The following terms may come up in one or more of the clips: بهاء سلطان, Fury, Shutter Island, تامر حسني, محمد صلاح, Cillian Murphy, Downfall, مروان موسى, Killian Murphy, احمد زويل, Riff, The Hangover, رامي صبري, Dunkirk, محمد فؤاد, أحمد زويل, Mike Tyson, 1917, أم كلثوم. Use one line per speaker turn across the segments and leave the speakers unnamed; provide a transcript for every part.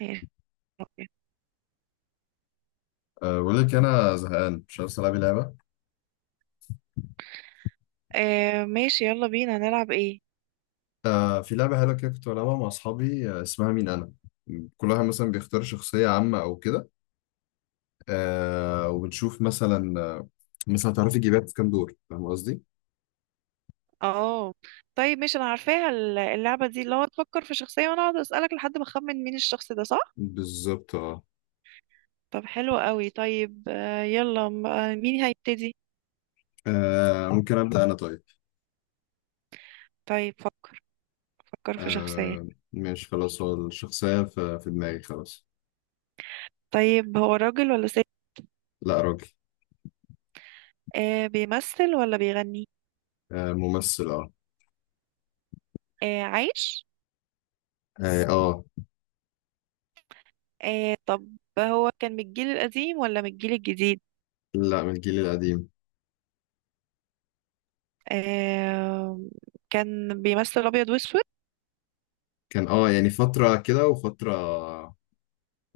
ماشي.
بقول لك انا زهقان مش عارف العب لعبه.
ماشي، يلا بينا نلعب ايه؟
في لعبه حلوه كده كنت بلعبها مع اصحابي. اسمها مين انا. كل واحد مثلا بيختار شخصيه عامه او كده. وبنشوف مثلا مثلا تعرفي تجيبيها في كام دور، فاهم قصدي؟
اه طيب، ماشي، انا عارفاها اللعبة دي اللي هو تفكر في شخصية وانا اقعد اسألك لحد ما اخمن مين الشخص ده، صح؟
بالظبط اه.
طب حلو قوي. طيب، يلا، مين هيبتدي؟
ممكن ابدا انا طيب.
طيب فكر. فكر في شخصية.
ماشي خلاص، هو الشخصيه في دماغي خلاص.
طيب، هو راجل ولا ست؟
لا راجل.
بيمثل ولا بيغني؟
ممثل اه.
عايش؟
اه
طب هو كان من الجيل القديم ولا من الجيل الجديد؟
لا من الجيل القديم.
آه كان بيمثل ابيض واسود؟
كان اه يعني فتره كده وفتره،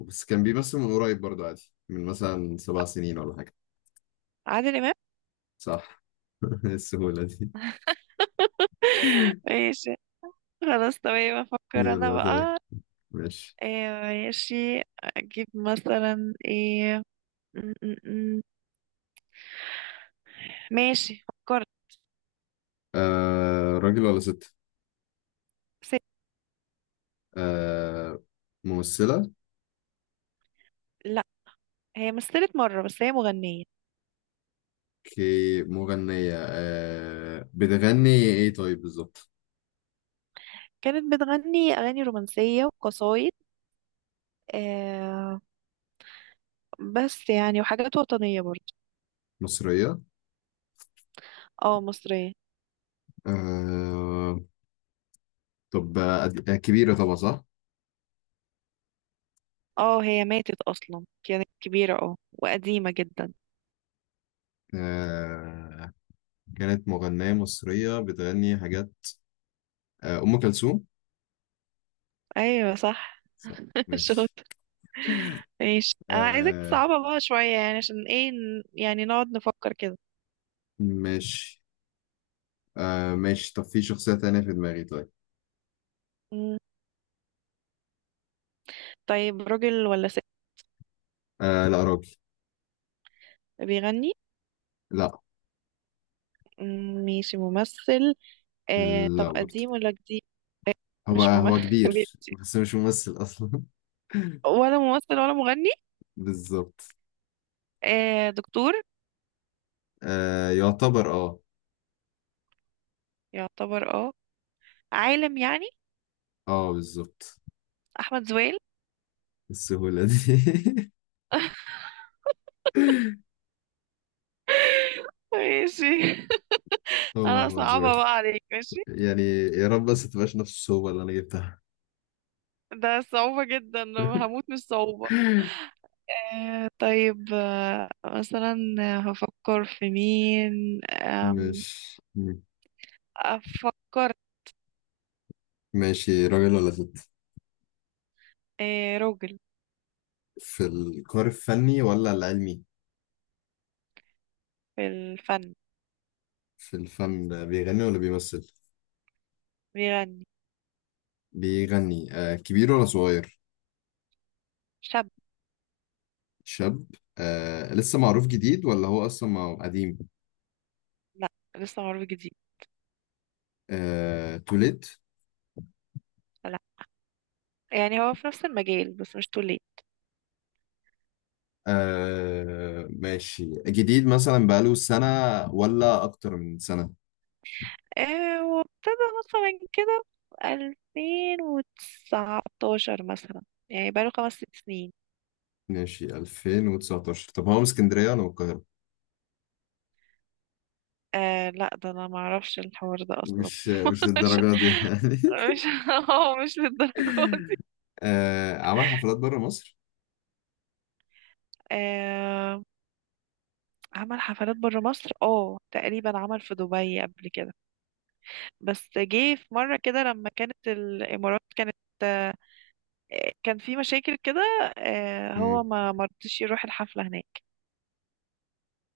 بس كان بيمثل من قريب برضو عادي، من مثلا 7 سنين ولا حاجة.
عادل امام.
صح. إيه السهولة دي!
ماشي. خلاص تمام، افكر انا
يلا طيب.
بقى.
ماشي.
إيه ماشي. اجيب مثلا ايه. م- م- م. ماشي فكرت.
آه راجل ولا ست.
ست.
آه ممثلة.
لا، هي مثلت مرة بس هي مغنية.
كي مغنية. آه بتغني ايه طيب بالظبط؟
كانت بتغني اغاني رومانسية وقصايد، آه بس يعني وحاجات وطنية برضه.
مصرية.
اه، مصرية.
آه. طب آه كبيرة طبعا صح.
اه، هي ماتت اصلا، كانت كبيرة وقديمة جدا.
آه. كانت مغنية مصرية بتغني حاجات. آه أم كلثوم.
ايوه صح.
صح.
شاطر.
ماشي.
ماشي، انا عايزك
آه
تصعبها بقى شوية، يعني عشان ايه يعني نقعد نفكر كده.
ماشي. آه ماشي، طب في شخصية تانية في دماغي طيب.
طيب، راجل ولا ست؟
آه لا راجل.
بيغني؟
لا.
مم، ماشي، ممثل. طب
لا برضه،
قديم ولا جديد؟
هو
مش
هو
ممثل.
كبير. بس مش ممثل أصلا.
ولا ممثل ولا مغني.
بالظبط.
دكتور؟
آه يعتبر اه.
يعتبر. اه عالم يعني.
اه بالظبط.
احمد زويل.
السهولة دي.
ماشي.
هو
انا
أحمد زويل.
صعبة بقى عليك، ماشي.
يعني يا رب بس تبقاش نفس الصعوبة اللي أنا جبتها.
ده صعوبة جدا. هموت من الصعوبة. طيب، مثلا هفكر في مين،
مش.
افكر.
ماشي، راجل ولا ست؟
آه، راجل.
في الكار الفني ولا العلمي؟
في الفن.
في الفن بيغني ولا بيمثل؟
بيغني.
بيغني. آه كبير ولا صغير؟
شاب.
شاب. آه، لسه معروف جديد ولا هو أصلا قديم؟
لا، لسه معروف جديد.
آه توليت.
لا، يعني هو في نفس المجال بس مش توليت.
آه ماشي، جديد مثلا بقاله سنة ولا أكتر من سنة؟
آه، وابتدى مثلا كده في 2019 مثلا، يعني بقاله خمس ست سنين.
ماشي 2019. طب هو من اسكندرية ولا من القاهرة؟
آه، لا، ده انا ما اعرفش الحوار ده اصلا.
مش مش
مش،
للدرجة دي يعني.
مش، هو مش للدرجه دي.
آه عمل حفلات بره مصر؟
آه، عمل حفلات بره مصر، تقريبا عمل في دبي قبل كده. بس جه في مره كده لما كانت الامارات كانت، آه، كان في مشاكل كده. هو
مم.
ما مرضيش يروح الحفلة هناك.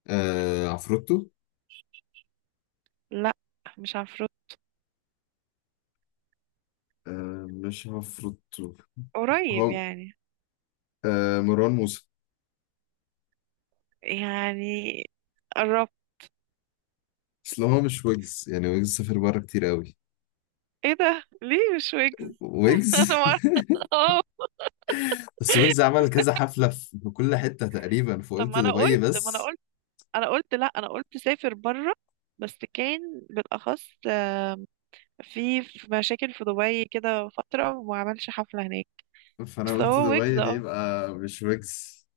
آه عفروتو؟
لا، مش عفروت.
آه مش عفروتو.
قريب
هو
يعني.
آه مروان موسى.
يعني قربت.
اصل هو مش ويجز، يعني ويجز سافر بره كتير قوي.
ايه ده؟ ليه مش ويجز؟ انا
ويجز.
ما اعرف. اه.
بس ويجز عمل كذا حفلة في كل حتة تقريبا،
طب
فقلت
ما انا
دبي
قلت ما انا
بس.
قلت انا قلت لا، انا قلت سافر بره. بس كان بالاخص، في مشاكل في دبي كده فترة وما عملش حفلة هناك.
فأنا
بس
قلت
هو ويجز،
دبي دي
اه.
يبقى مش ويجز.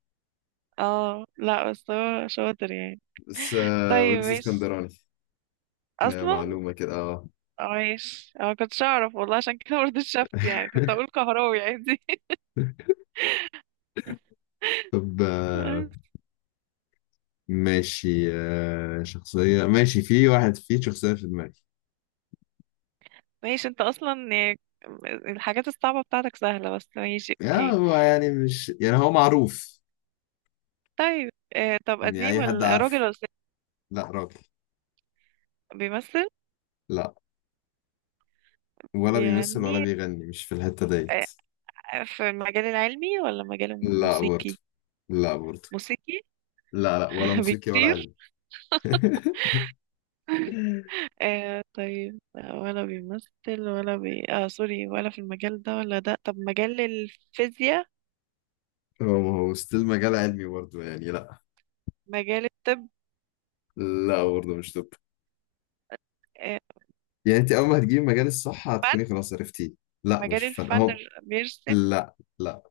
اه، لا، بس هو شاطر يعني.
بس
طيب
ويجز
ماشي
اسكندراني. ده
اصلا.
معلومة كده اه.
عايش، كنتش اعرف والله، عشان كده برضه شفت، يعني كنت اقول كهراوي عادي.
طب ماشي. شخصية، ماشي في واحد، في شخصية في دماغي.
ماشي. انت اصلا يعني الحاجات الصعبة بتاعتك سهلة بس. ماشي،
يا
اوكي.
هو يعني، مش يعني هو معروف،
طيب، طب
يعني
قديم
أي حد
ولا
عارفه.
راجل ولا ست؟
لا راجل.
بيمثل؟
لا، ولا بيمثل ولا
بيغني؟
بيغني، مش في الحتة ديت.
آه، في المجال العلمي ولا مجال
لا برضه.
موسيقي؟
لا برضه.
موسيقي.
لا لا، ولا موسيقي ولا
بيطير.
علم.
آه، طيب، لا، ولا بيمثل ولا بي آه سوري، ولا في المجال ده ولا ده. طب مجال الفيزياء؟
هو ما هو ستيل مجال علمي برضه يعني، لا.
مجال الطب؟
لا برضه مش طب.
آه
يعني انت اول ما هتجيبي مجال الصح
فن؟
هتكوني خلاص عرفتيه. لا مش
مجال
فن
الفن؟
هو.
بيرسم؟
لا لا.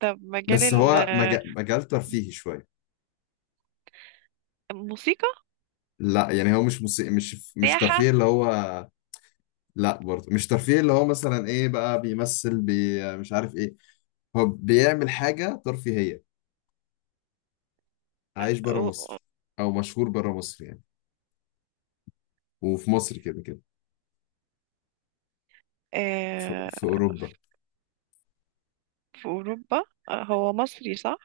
طب مجال
بس هو مجال ترفيهي شويه.
الموسيقى.
لا يعني هو مش مش
سياحة.
ترفيه اللي هو. لا برضه مش ترفيه اللي هو، مثلا ايه بقى بيمثل مش عارف ايه. هو بيعمل حاجه ترفيهيه، عايش بره
و... و-
مصر، او مشهور بره مصر يعني، وفي مصر كده كده. في...
آه،
في اوروبا.
في أوروبا. هو مصري صح؟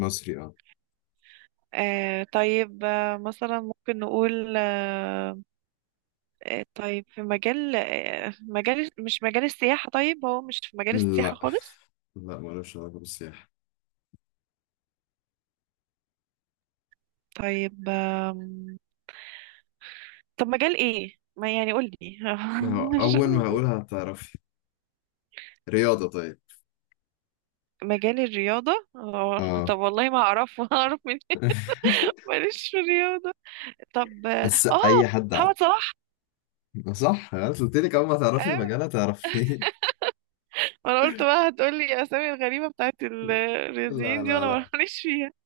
مصري اه.
طيب، مثلا ممكن نقول، طيب في مجال، مجال، مش مجال السياحة. طيب هو مش في مجال السياحة
لا،
خالص.
لا مالوش علاقه بالسياحه.
طيب، طب مجال ايه؟ ما يعني قول لي.
ما هو
مش-
أول ما أقولها هتعرفي. رياضة طيب.
مجال الرياضة؟ آه،
اه.
طب والله ما أعرف منين. ماليش في الرياضة. طب
بس أي حد عارف.
محمد صلاح.
صح، أنا قلت لك أول ما تعرفي
ايوه.
المجال هتعرفيه.
ما انا قلت بقى هتقولي اسامي الغريبه بتاعت
لا
الرياضيين دي
لا
وانا
لا.
ماليش فيها.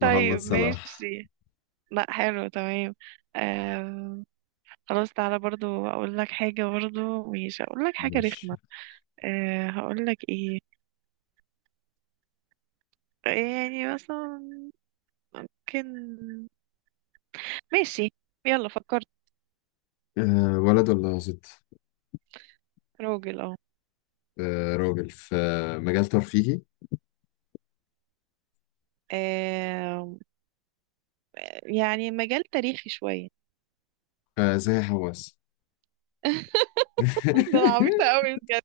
محمد
طيب
صلاح.
ماشي. لا، حلو تمام. آم، خلاص تعالى برضو اقول لك حاجه، برضو ماشي اقول لك حاجه
ماشي.
رخمه. هقول لك ايه. يعني مثلا ممكن. ماشي. يلا فكرت.
أه ولد ولا ست؟
راجل اهو.
أه راجل في مجال ترفيهي.
آم، يعني مجال تاريخي شويه.
أه زي حواس.
ده أنا عبيطه قوي بجد.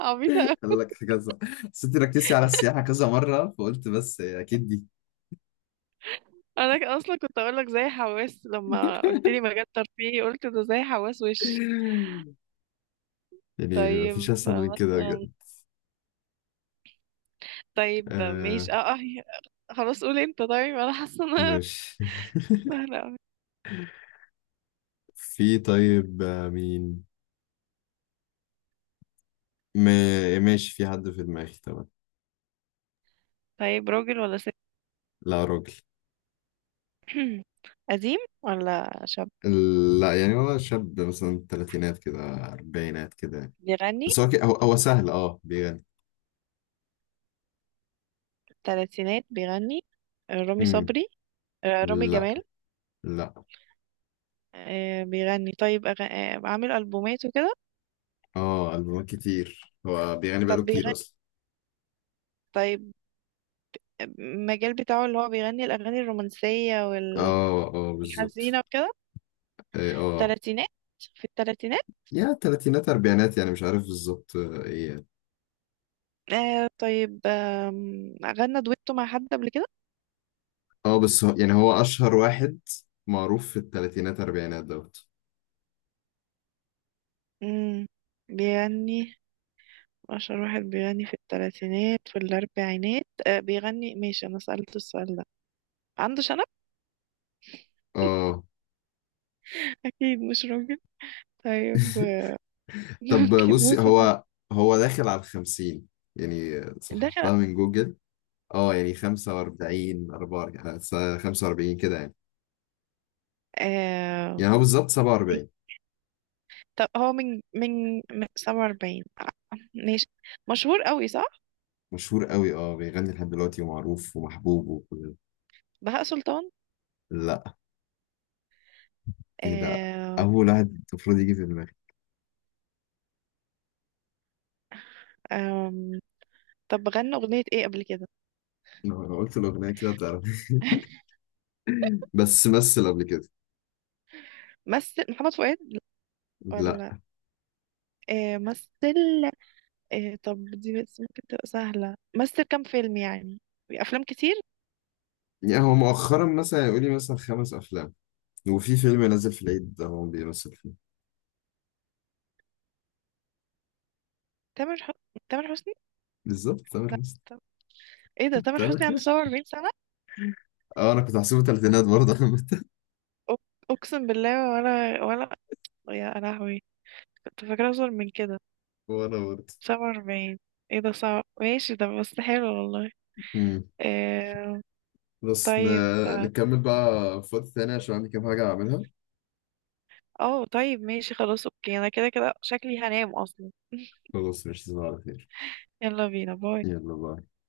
عبيطه.
قال لك كذا، بس انت ركزتي على السياحة كذا مرة فقلت بس أكيد دي.
انا اصلا كنت اقول لك زي حواس، لما قلت لي مجال ترفيهي قلت ده زي حواس وش.
يعني
طيب
مفيش أسهل من كده
مثلا.
بجد.
طيب
أه
ماشي، اه، اه. خلاص قول انت، طيب انا حاسه ان انا
ماشي.
سهله أوي.
في طيب مين م... ماشي في حد في دماغي طبعا.
طيب، راجل ولا ست؟
لا راجل.
قديم ولا شاب؟
لا يعني هو شاب مثلا تلاتينات كده، أربعينات كده يعني.
بيغني؟
بس هو هو سهل، اه بيغني.
تلاتينات بيغني. آه، رامي
مم.
صبري؟ آه، رامي
لا.
جمال؟
لا.
آه، بيغني، طيب أغ... آه، عامل ألبومات وكده.
اه ألبومات كتير، هو بيغني
طب
بقاله كتير
بيغني.
أصلا.
طيب المجال بتاعه اللي هو بيغني الأغاني الرومانسية
اه اه بالظبط.
والحزينة وكده.
ايه اه.
تلاتينات. في التلاتينات.
يا تلاتينات أربعينات، يعني مش عارف بالظبط ايه يعني.
طيب، غنى دويتو مع حد قبل كده؟
اه بس هو يعني، هو أشهر واحد معروف في التلاتينات أربعينات دوت.
مم. بيغني. أشهر واحد بيغني في التلاتينات في الأربعينات، بيغني، ماشي. أنا سألت السؤال ده. عنده شنب.
اه.
أكيد مش راجل. طيب،
طب
ممكن
بصي،
مثلا.
هو داخل على الخمسين، يعني
دخل.
صححتها من جوجل. اه يعني 45 44، 45 كده يعني.
آه
يعني هو بالظبط سبعة
مين-
وأربعين
طب هو من 47، ماشي. مشهور قوي، صح.
مشهور قوي اه، بيغني لحد دلوقتي ومعروف ومحبوب وكل.
بهاء سلطان؟
لا. ايه ده،
آه
أول واحد المفروض يجي في دماغي.
آم، طب غنى أغنية إيه قبل كده؟
لو أنا قلت الأغنية كده هتعرف. بس مثل قبل كده.
مثل محمد فؤاد؟
لا
ولا، مثل. طب دي بس ممكن تبقى سهلة. مثل كام فيلم يعني؟ أفلام كتير.
يعني هو مؤخرا مثلا يقول لي مثلا 5 أفلام، وفي فيلم نازل في العيد ده هو بيمثل فيه.
تامر حسني، تامر حسني.
بالظبط تامر
لا.
حسني.
طب ايه ده، تامر حسني عنده
تمام.
47 سنة؟
اه انا كنت هحسبه تلاتينات برضه.
أق- أقسم بالله، ولا ولا. يا لهوي، كنت فاكرة أصغر من كده.
وانا برضه.
47. ايه ده صعب. ماشي، ده بس حلو والله.
مم.
آه
بس
طيب،
نكمل بقى في وقت تاني عشان عندي كام حاجة أعملها.
اه طيب ماشي، خلاص اوكي. انا كده كده شكلي هنام اصلا.
خلاص، مش على خير.
يلا بينا، باي.
يلا بقى.